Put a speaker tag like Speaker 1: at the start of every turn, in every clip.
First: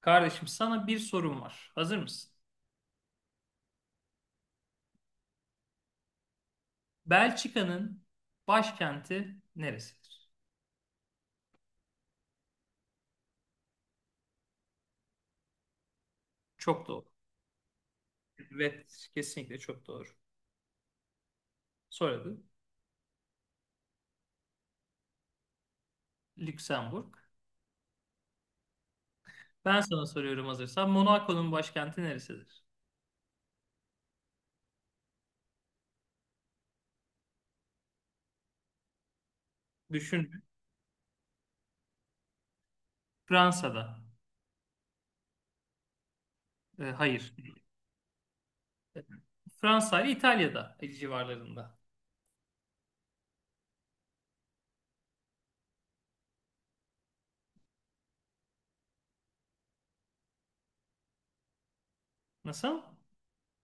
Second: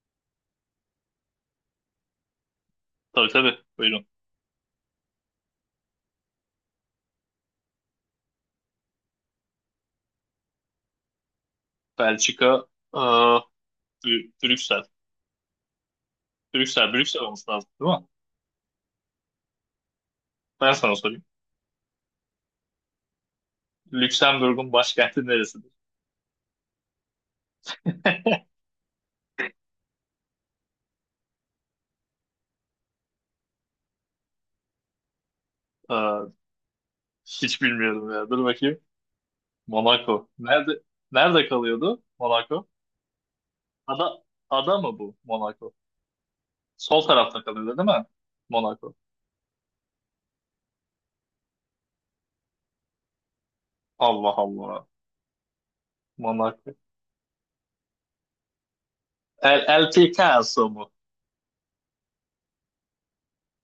Speaker 1: Kardeşim sana bir sorum var. Hazır mısın?
Speaker 2: Tabii tabii. Buyurun.
Speaker 1: Belçika'nın başkenti neresidir?
Speaker 2: Belçika, aa, Brüksel.
Speaker 1: Çok
Speaker 2: Brüksel,
Speaker 1: doğru.
Speaker 2: Brüksel olması lazım değil mi?
Speaker 1: Evet, kesinlikle çok doğru.
Speaker 2: Ben sana sorayım.
Speaker 1: Soradı.
Speaker 2: Lüksemburg'un başkenti neresidir?
Speaker 1: Lüksemburg. Ben sana soruyorum hazırsan. Monaco'nun başkenti neresidir?
Speaker 2: Aa, hiç bilmiyorum ya. Dur bakayım. Monaco.
Speaker 1: Düşün.
Speaker 2: Nerede kalıyordu Monaco?
Speaker 1: Fransa'da.
Speaker 2: Ada ada mı bu Monaco?
Speaker 1: E,
Speaker 2: Sol
Speaker 1: hayır.
Speaker 2: tarafta kalıyordu değil mi? Monaco.
Speaker 1: Fransa ile İtalya'da civarlarında.
Speaker 2: Allah Allah. Monaco. El Picasso mu?
Speaker 1: Nasıl?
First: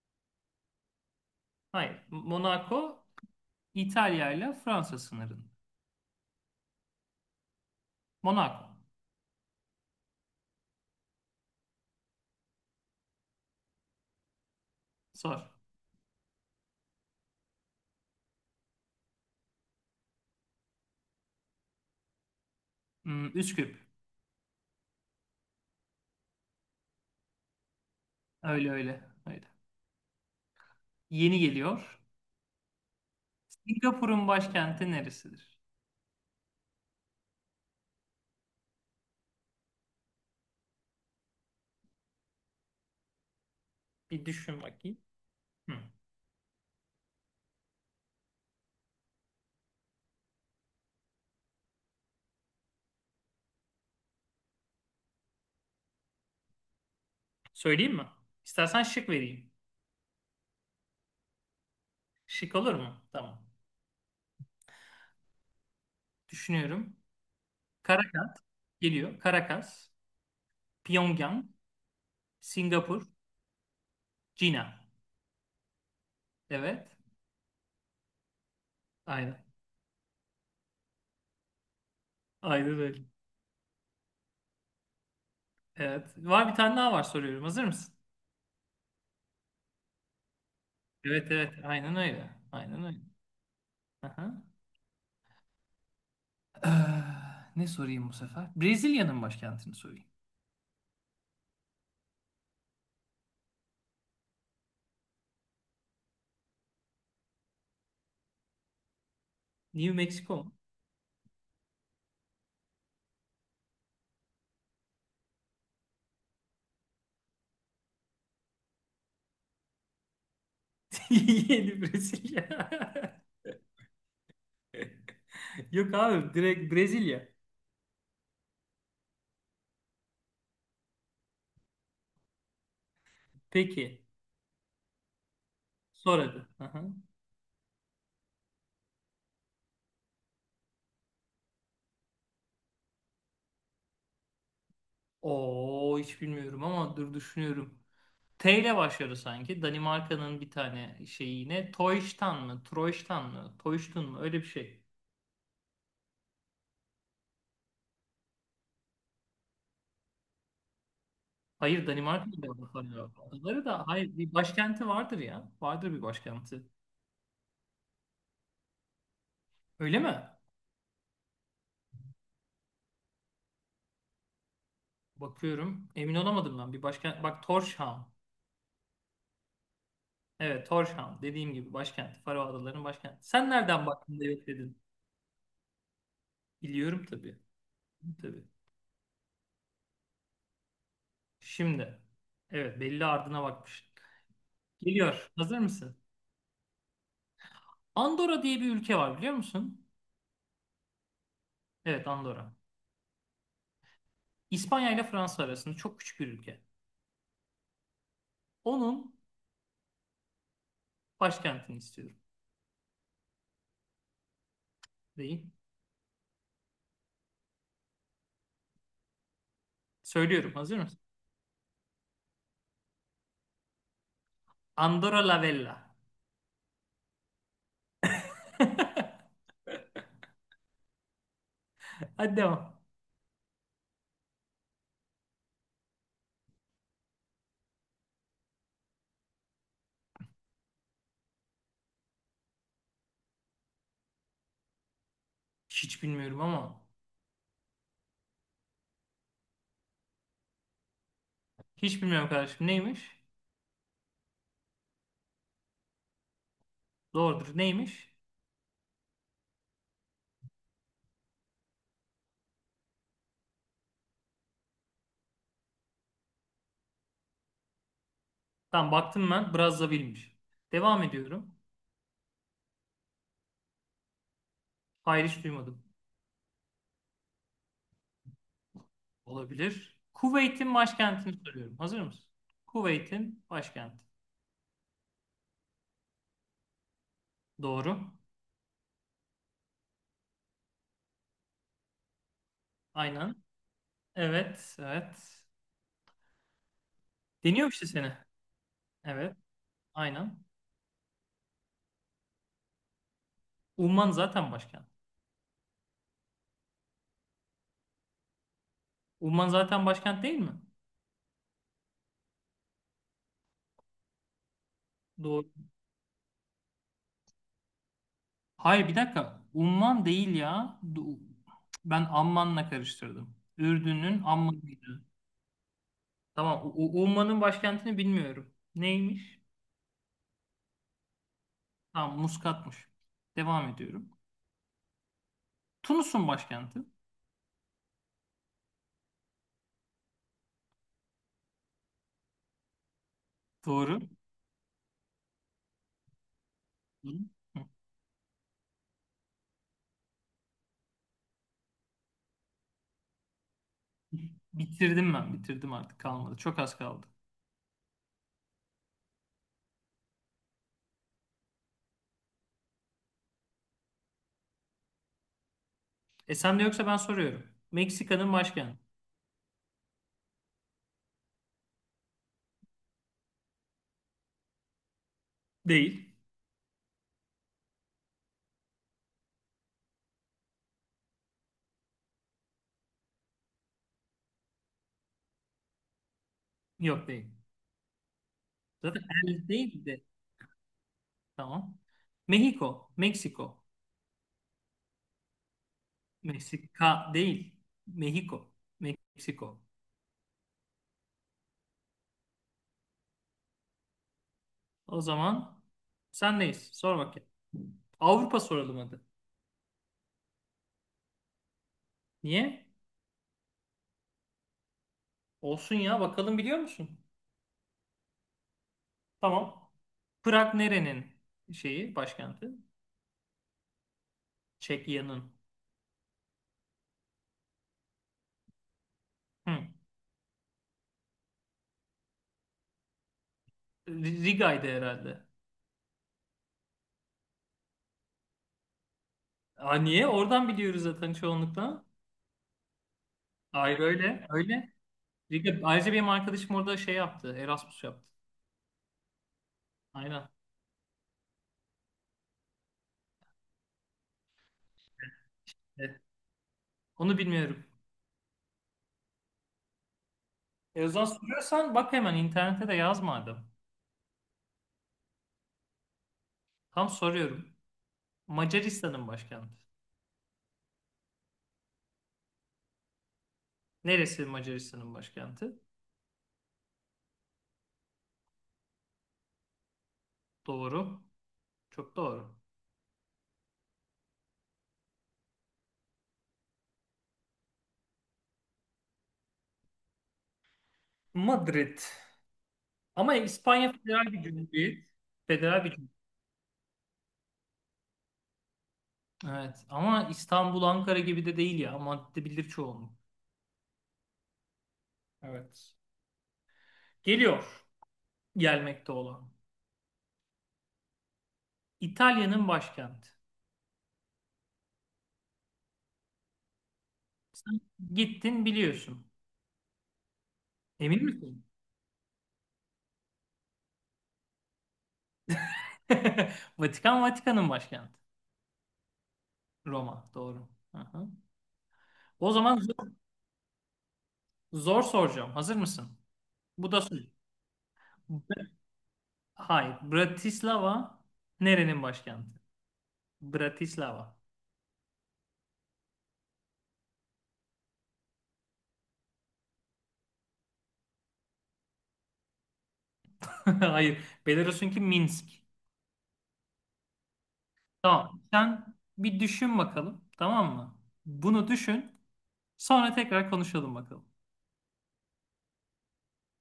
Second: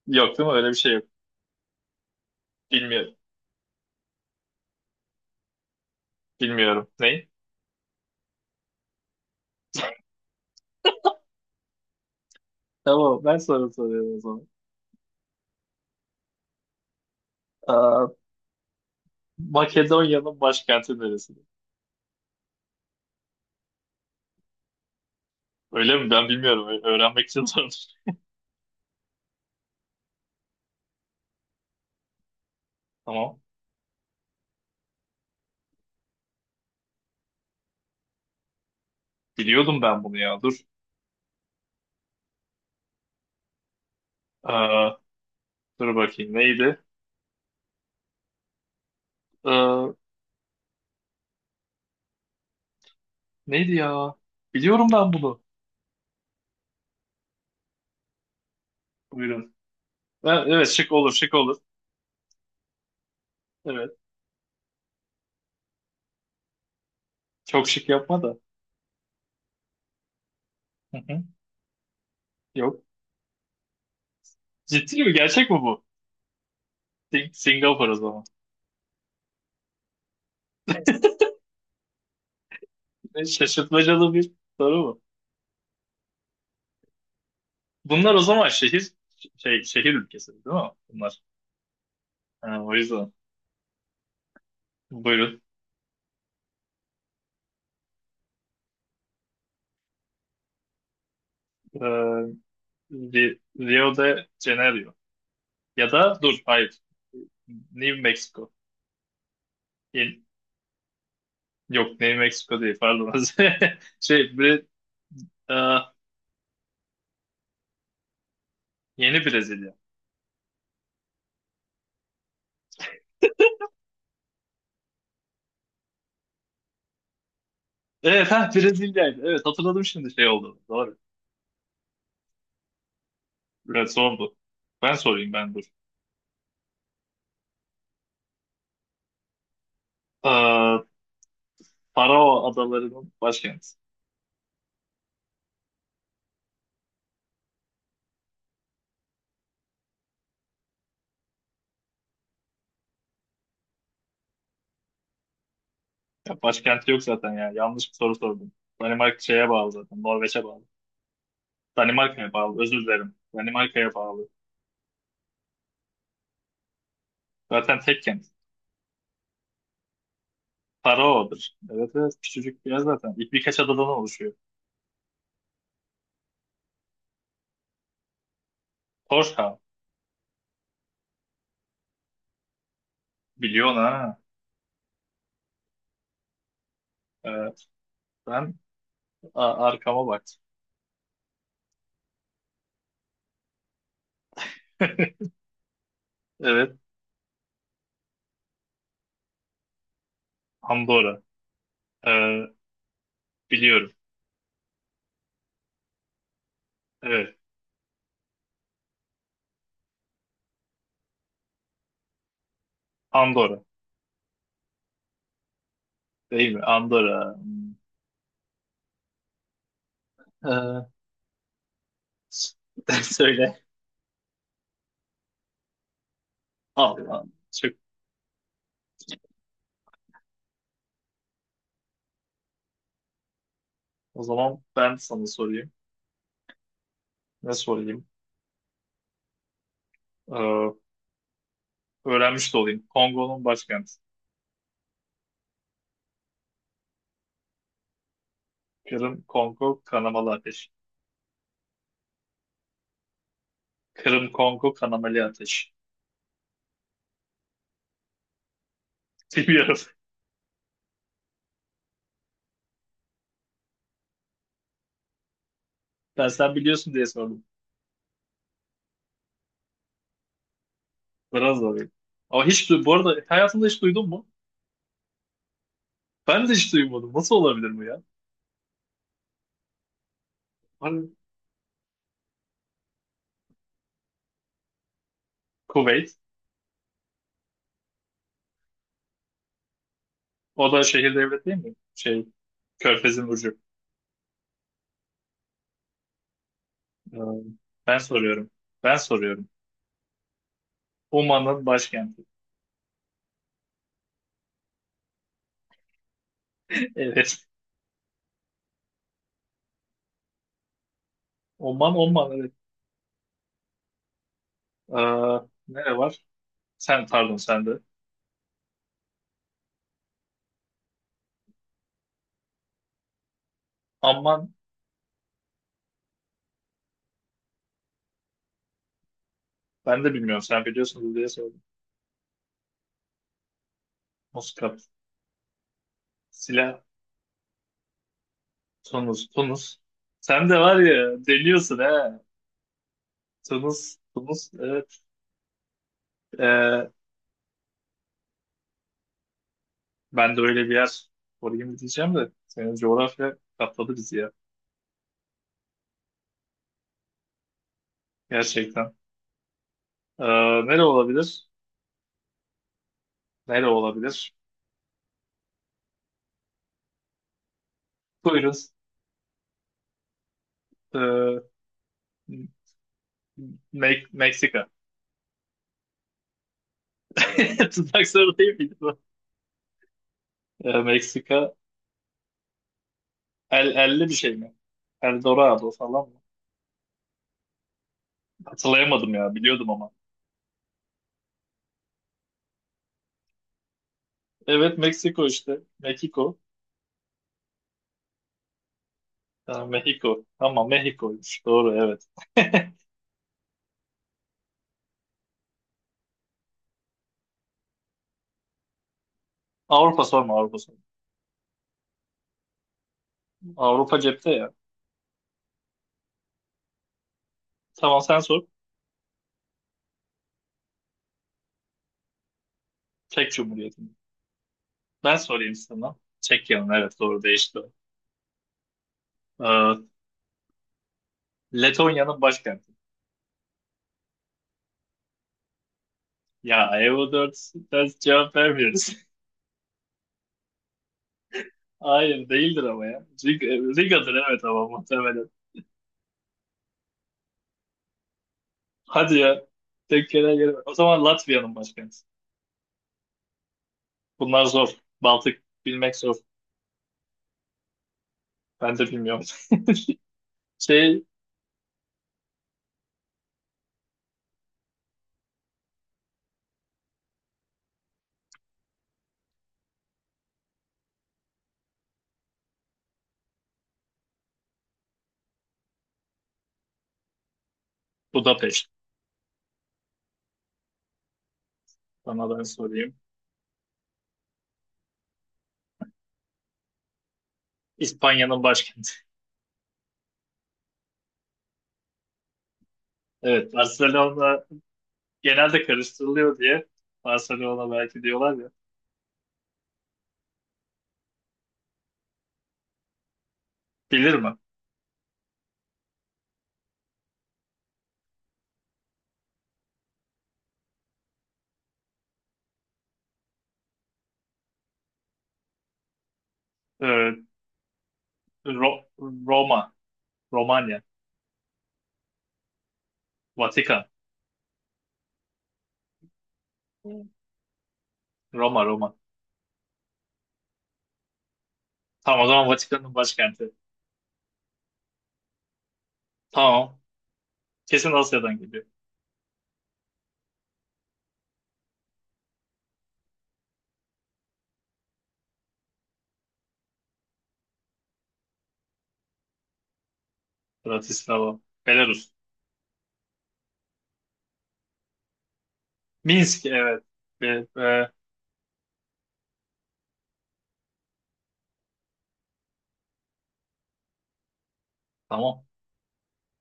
Speaker 2: Yok değil mi? Öyle bir şey yok.
Speaker 1: Hayır. Monaco
Speaker 2: Bilmiyorum.
Speaker 1: İtalya ile Fransa sınırında.
Speaker 2: Bilmiyorum. Ne?
Speaker 1: Monaco.
Speaker 2: Tamam, ben sana soruyorum o zaman.
Speaker 1: Sor.
Speaker 2: E, Makedonya'nın başkenti neresi?
Speaker 1: Hmm, Üsküp.
Speaker 2: Öyle mi? Ben bilmiyorum. Öğrenmek için sordum.
Speaker 1: Öyle öyle. Öyle. Yeni geliyor.
Speaker 2: Tamam.
Speaker 1: Singapur'un başkenti neresidir?
Speaker 2: Biliyordum ben bunu ya. Dur.
Speaker 1: Bir düşün
Speaker 2: Ee,
Speaker 1: bakayım. Hı.
Speaker 2: dur bakayım. Neydi? Ee, neydi ya? Biliyorum ben bunu.
Speaker 1: Söyleyeyim mi? İstersen şık vereyim.
Speaker 2: Buyurun. Evet, şık olur, şık olur.
Speaker 1: Şık olur mu? Tamam.
Speaker 2: Evet.
Speaker 1: Düşünüyorum.
Speaker 2: Çok şık yapma
Speaker 1: Karakat
Speaker 2: da.
Speaker 1: geliyor. Karakas,
Speaker 2: Hı hı.
Speaker 1: Pyongyang,
Speaker 2: Yok.
Speaker 1: Singapur, Cina.
Speaker 2: Ciddi mi? Gerçek mi bu?
Speaker 1: Evet.
Speaker 2: Singapur o zaman.
Speaker 1: Aynen. Aynen öyle.
Speaker 2: Şaşırtmacalı bir soru bu.
Speaker 1: Evet. Var bir tane daha var, soruyorum. Hazır mısın?
Speaker 2: Bunlar o zaman şehir ülkesi değil mi bunlar?
Speaker 1: Evet, evet. Aynen öyle.
Speaker 2: Ha, o
Speaker 1: Aynen öyle.
Speaker 2: yüzden.
Speaker 1: Aha.
Speaker 2: Buyurun.
Speaker 1: Ee, ne sorayım bu sefer? Brezilya'nın başkentini sorayım.
Speaker 2: Ee, Rio de Janeiro. Ya da dur, hayır. New Mexico.
Speaker 1: New
Speaker 2: Yeni-
Speaker 1: Mexico mu?
Speaker 2: yok New Mexico değil, pardon. Şey, e, yeni Brezilya.
Speaker 1: Yeni Brezilya. Yok abi, direkt Brezilya.
Speaker 2: Evet, ha, Brezilya'ydı. Evet, hatırladım şimdi, şey oldu. Doğru. Evet,
Speaker 1: Peki.
Speaker 2: son bu. Ben sorayım, ben. Dur.
Speaker 1: Sor hadi. Aha.
Speaker 2: E, Faroe Adaları'nın başkenti.
Speaker 1: Oo, hiç bilmiyorum ama dur, düşünüyorum. T ile başlıyor sanki. Danimarka'nın bir tane şeyi yine. Toyştan mı? Troyştan mı? Toyştun mu? Öyle bir şey.
Speaker 2: Ya başkenti yok zaten ya. Yanlış bir soru sordum. Danimarka şeye bağlı zaten. Norveç'e bağlı.
Speaker 1: Hayır,
Speaker 2: Danimarka'ya
Speaker 1: Danimarka'da
Speaker 2: bağlı.
Speaker 1: yok.
Speaker 2: Özür dilerim.
Speaker 1: Adaları da
Speaker 2: Danimarka'ya
Speaker 1: hayır,
Speaker 2: bağlı.
Speaker 1: bir başkenti vardır ya. Vardır bir başkenti.
Speaker 2: Zaten tek kent.
Speaker 1: Öyle mi?
Speaker 2: Faroe'dur. Evet, evet. Küçücük bir yer zaten. Birkaç adadan oluşuyor.
Speaker 1: Bakıyorum. Emin olamadım ben. Bir başkent. Bak, Tórshavn.
Speaker 2: Torshov.
Speaker 1: Evet, Tórshavn. Dediğim gibi başkent. Faro Adaları'nın başkenti. Sen
Speaker 2: Biliyorsun
Speaker 1: nereden
Speaker 2: ha.
Speaker 1: baktın da yok dedin? Biliyorum tabii.
Speaker 2: Evet.
Speaker 1: Tabii.
Speaker 2: Ben arkama baktım.
Speaker 1: Şimdi. Evet, belli ardına bakmış. Geliyor. Hazır mısın?
Speaker 2: Evet.
Speaker 1: Andorra diye bir ülke var, biliyor musun?
Speaker 2: Andorra.
Speaker 1: Evet,
Speaker 2: Ee,
Speaker 1: Andorra.
Speaker 2: biliyorum.
Speaker 1: İspanya ile Fransa arasında çok küçük bir ülke.
Speaker 2: Evet.
Speaker 1: Onun başkentini istiyorum.
Speaker 2: Andorra.
Speaker 1: Değil.
Speaker 2: Değil mi? Andorra. Hmm.
Speaker 1: Söylüyorum. Hazır
Speaker 2: Ee,
Speaker 1: mısın?
Speaker 2: s- Söyle.
Speaker 1: Andorra la Vella.
Speaker 2: Allah. Çok.
Speaker 1: Hadi devam.
Speaker 2: O zaman ben sana sorayım. Ne sorayım? Ee, öğrenmiş de olayım. Kongo'nun başkenti.
Speaker 1: Hiç bilmiyorum ama.
Speaker 2: Kırım, Kongo, kanamalı ateş.
Speaker 1: Hiç bilmiyorum kardeşim. Neymiş?
Speaker 2: Kırım, Kongo, kanamalı ateş.
Speaker 1: Doğrudur. Neymiş?
Speaker 2: Bilmiyorum. Ben sen biliyorsun diye sordum.
Speaker 1: Tam baktım ben. Brazzaville'miş. Devam ediyorum.
Speaker 2: Biraz zor. Ama hiç bu arada hayatında hiç duydun mu?
Speaker 1: Hayır, hiç duymadım.
Speaker 2: Ben de hiç duymadım. Nasıl olabilir bu ya?
Speaker 1: Olabilir. Kuveyt'in
Speaker 2: Hani
Speaker 1: başkentini soruyorum. Hazır mısın? Kuveyt'in başkenti.
Speaker 2: Kuveyt.
Speaker 1: Doğru.
Speaker 2: O da şehir devlet değil mi? Şey, Körfez'in
Speaker 1: Aynen.
Speaker 2: ucu.
Speaker 1: Evet, evet.
Speaker 2: Ee,
Speaker 1: Deniyor işte
Speaker 2: Ben
Speaker 1: seni.
Speaker 2: soruyorum. Ben
Speaker 1: Evet,
Speaker 2: soruyorum.
Speaker 1: aynen.
Speaker 2: Oman'ın başkenti.
Speaker 1: Umman zaten başkent.
Speaker 2: Evet.
Speaker 1: Umman zaten başkent değil mi?
Speaker 2: Oman, Oman, evet. Ee,
Speaker 1: Doğru.
Speaker 2: nere var? Sen, pardon, sende.
Speaker 1: Hayır, bir dakika. Umman değil ya. Du- Ben Amman'la karıştırdım. Ürdün'ün
Speaker 2: Amman,
Speaker 1: Amman'ıydı. Tamam. U- U- Umman'ın başkentini bilmiyorum. Neymiş?
Speaker 2: ben de bilmiyorum. Sen biliyorsunuz diye sordum.
Speaker 1: Tamam, Muskat'mış. Devam ediyorum.
Speaker 2: Muscat,
Speaker 1: Tunus'un başkenti.
Speaker 2: Silah, Tunus, Tunus. Sen de var ya, deliyorsun he. Tunus,
Speaker 1: Doğru.
Speaker 2: Tunus, evet. Ee,
Speaker 1: Hı. Hı.
Speaker 2: Ben de öyle bir yer sorayım diyeceğim de senin coğrafya katladı bizi ya.
Speaker 1: Bitirdim ben. Bitirdim, artık kalmadı. Çok az kaldı.
Speaker 2: Gerçekten. Ee, nere olabilir? Nere olabilir?
Speaker 1: E sen de yoksa ben soruyorum. Meksika'nın
Speaker 2: Buyurun.
Speaker 1: başkenti.
Speaker 2: Ee, Meksika.
Speaker 1: Değil.
Speaker 2: Tutmak soru değil miydi bu? Meksika. Elli bir şey mi? Eldorado falan mı?
Speaker 1: Yok değil.
Speaker 2: Hatırlayamadım
Speaker 1: Zaten
Speaker 2: ya,
Speaker 1: el
Speaker 2: biliyordum
Speaker 1: değil
Speaker 2: ama.
Speaker 1: de. Tamam. Mexico, Meksiko.
Speaker 2: Evet, Meksiko işte. Meksiko.
Speaker 1: Meksika değil. Mexico, Meksiko.
Speaker 2: Ha, Mexico. Ama Mexico'ymuş. Doğru, evet.
Speaker 1: O zaman sen neyiz? Sor bakayım. Avrupa soralım hadi.
Speaker 2: Avrupa sorma, Avrupa sorma.
Speaker 1: Niye?
Speaker 2: Avrupa cepte ya.
Speaker 1: Olsun ya, bakalım biliyor musun?
Speaker 2: Tamam, sen sor.
Speaker 1: Tamam. Prag nerenin şeyi, başkenti?
Speaker 2: Çek Cumhuriyeti. Ben
Speaker 1: Çekya'nın.
Speaker 2: sorayım sana. Çekya'nın, evet, doğru, değişti o.
Speaker 1: Hı.
Speaker 2: Ee, Letonya'nın başkenti.
Speaker 1: R- Riga'ydı herhalde.
Speaker 2: Ya, Evo 4 ders cevap vermiyoruz.
Speaker 1: Aa, niye? Oradan biliyoruz zaten çoğunlukla.
Speaker 2: Hayır değildir ama ya.
Speaker 1: Hayır
Speaker 2: Riga'dır
Speaker 1: öyle,
Speaker 2: evet, ama
Speaker 1: öyle.
Speaker 2: muhtemelen.
Speaker 1: Riga, ayrıca benim arkadaşım orada şey yaptı, Erasmus yaptı.
Speaker 2: Hadi ya.
Speaker 1: Aynen.
Speaker 2: Tekkene gelme. O zaman Latvia'nın başkenti. Bunlar zor. Baltık bilmek zor.
Speaker 1: Onu bilmiyorum.
Speaker 2: Ben de bilmiyorum.
Speaker 1: E o
Speaker 2: Şey,
Speaker 1: zaman soruyorsan bak, hemen internete de yaz madem. Tam soruyorum. Macaristan'ın başkenti. Neresi Macaristan'ın başkenti?
Speaker 2: Budapeşt.
Speaker 1: Doğru. Çok doğru.
Speaker 2: Sana ben sorayım. İspanya'nın başkenti.
Speaker 1: Madrid. Ama
Speaker 2: Evet,
Speaker 1: İspanya federal bir
Speaker 2: Barcelona
Speaker 1: cumhuriyet.
Speaker 2: genelde
Speaker 1: Federal bir cumhuriyet.
Speaker 2: karıştırılıyor diye. Barcelona belki diyorlar ya.
Speaker 1: Evet. Ama İstanbul, Ankara gibi de değil ya. Madde bilir çoğunluk.
Speaker 2: Bilir mi?
Speaker 1: Evet. Geliyor. Gelmekte olan. İtalya'nın başkenti.
Speaker 2: Ee,
Speaker 1: Sen gittin,
Speaker 2: Ro-
Speaker 1: biliyorsun.
Speaker 2: Roma, Romanya.
Speaker 1: Emin misin?
Speaker 2: Vatikan.
Speaker 1: Vatikan,
Speaker 2: Evet.
Speaker 1: Vatikan'ın başkenti.
Speaker 2: Roma, Roma.
Speaker 1: Roma. Doğru. Aha.
Speaker 2: Tamam, o
Speaker 1: O
Speaker 2: zaman
Speaker 1: zaman zor,
Speaker 2: Vatikan'ın başkenti.
Speaker 1: zor soracağım. Hazır mısın? Bu
Speaker 2: Tamam.
Speaker 1: da soru.
Speaker 2: Kesin
Speaker 1: B-
Speaker 2: Asya'dan geliyor.
Speaker 1: Hayır. Bratislava nerenin başkenti? Bratislava.
Speaker 2: Bratislava. Belarus.
Speaker 1: Hayır. Belarus'unki Minsk.
Speaker 2: Minsk, evet. Be- be-
Speaker 1: Tamam. Sen bir düşün bakalım. Tamam mı? Bunu düşün. Sonra tekrar konuşalım bakalım.
Speaker 2: tamam.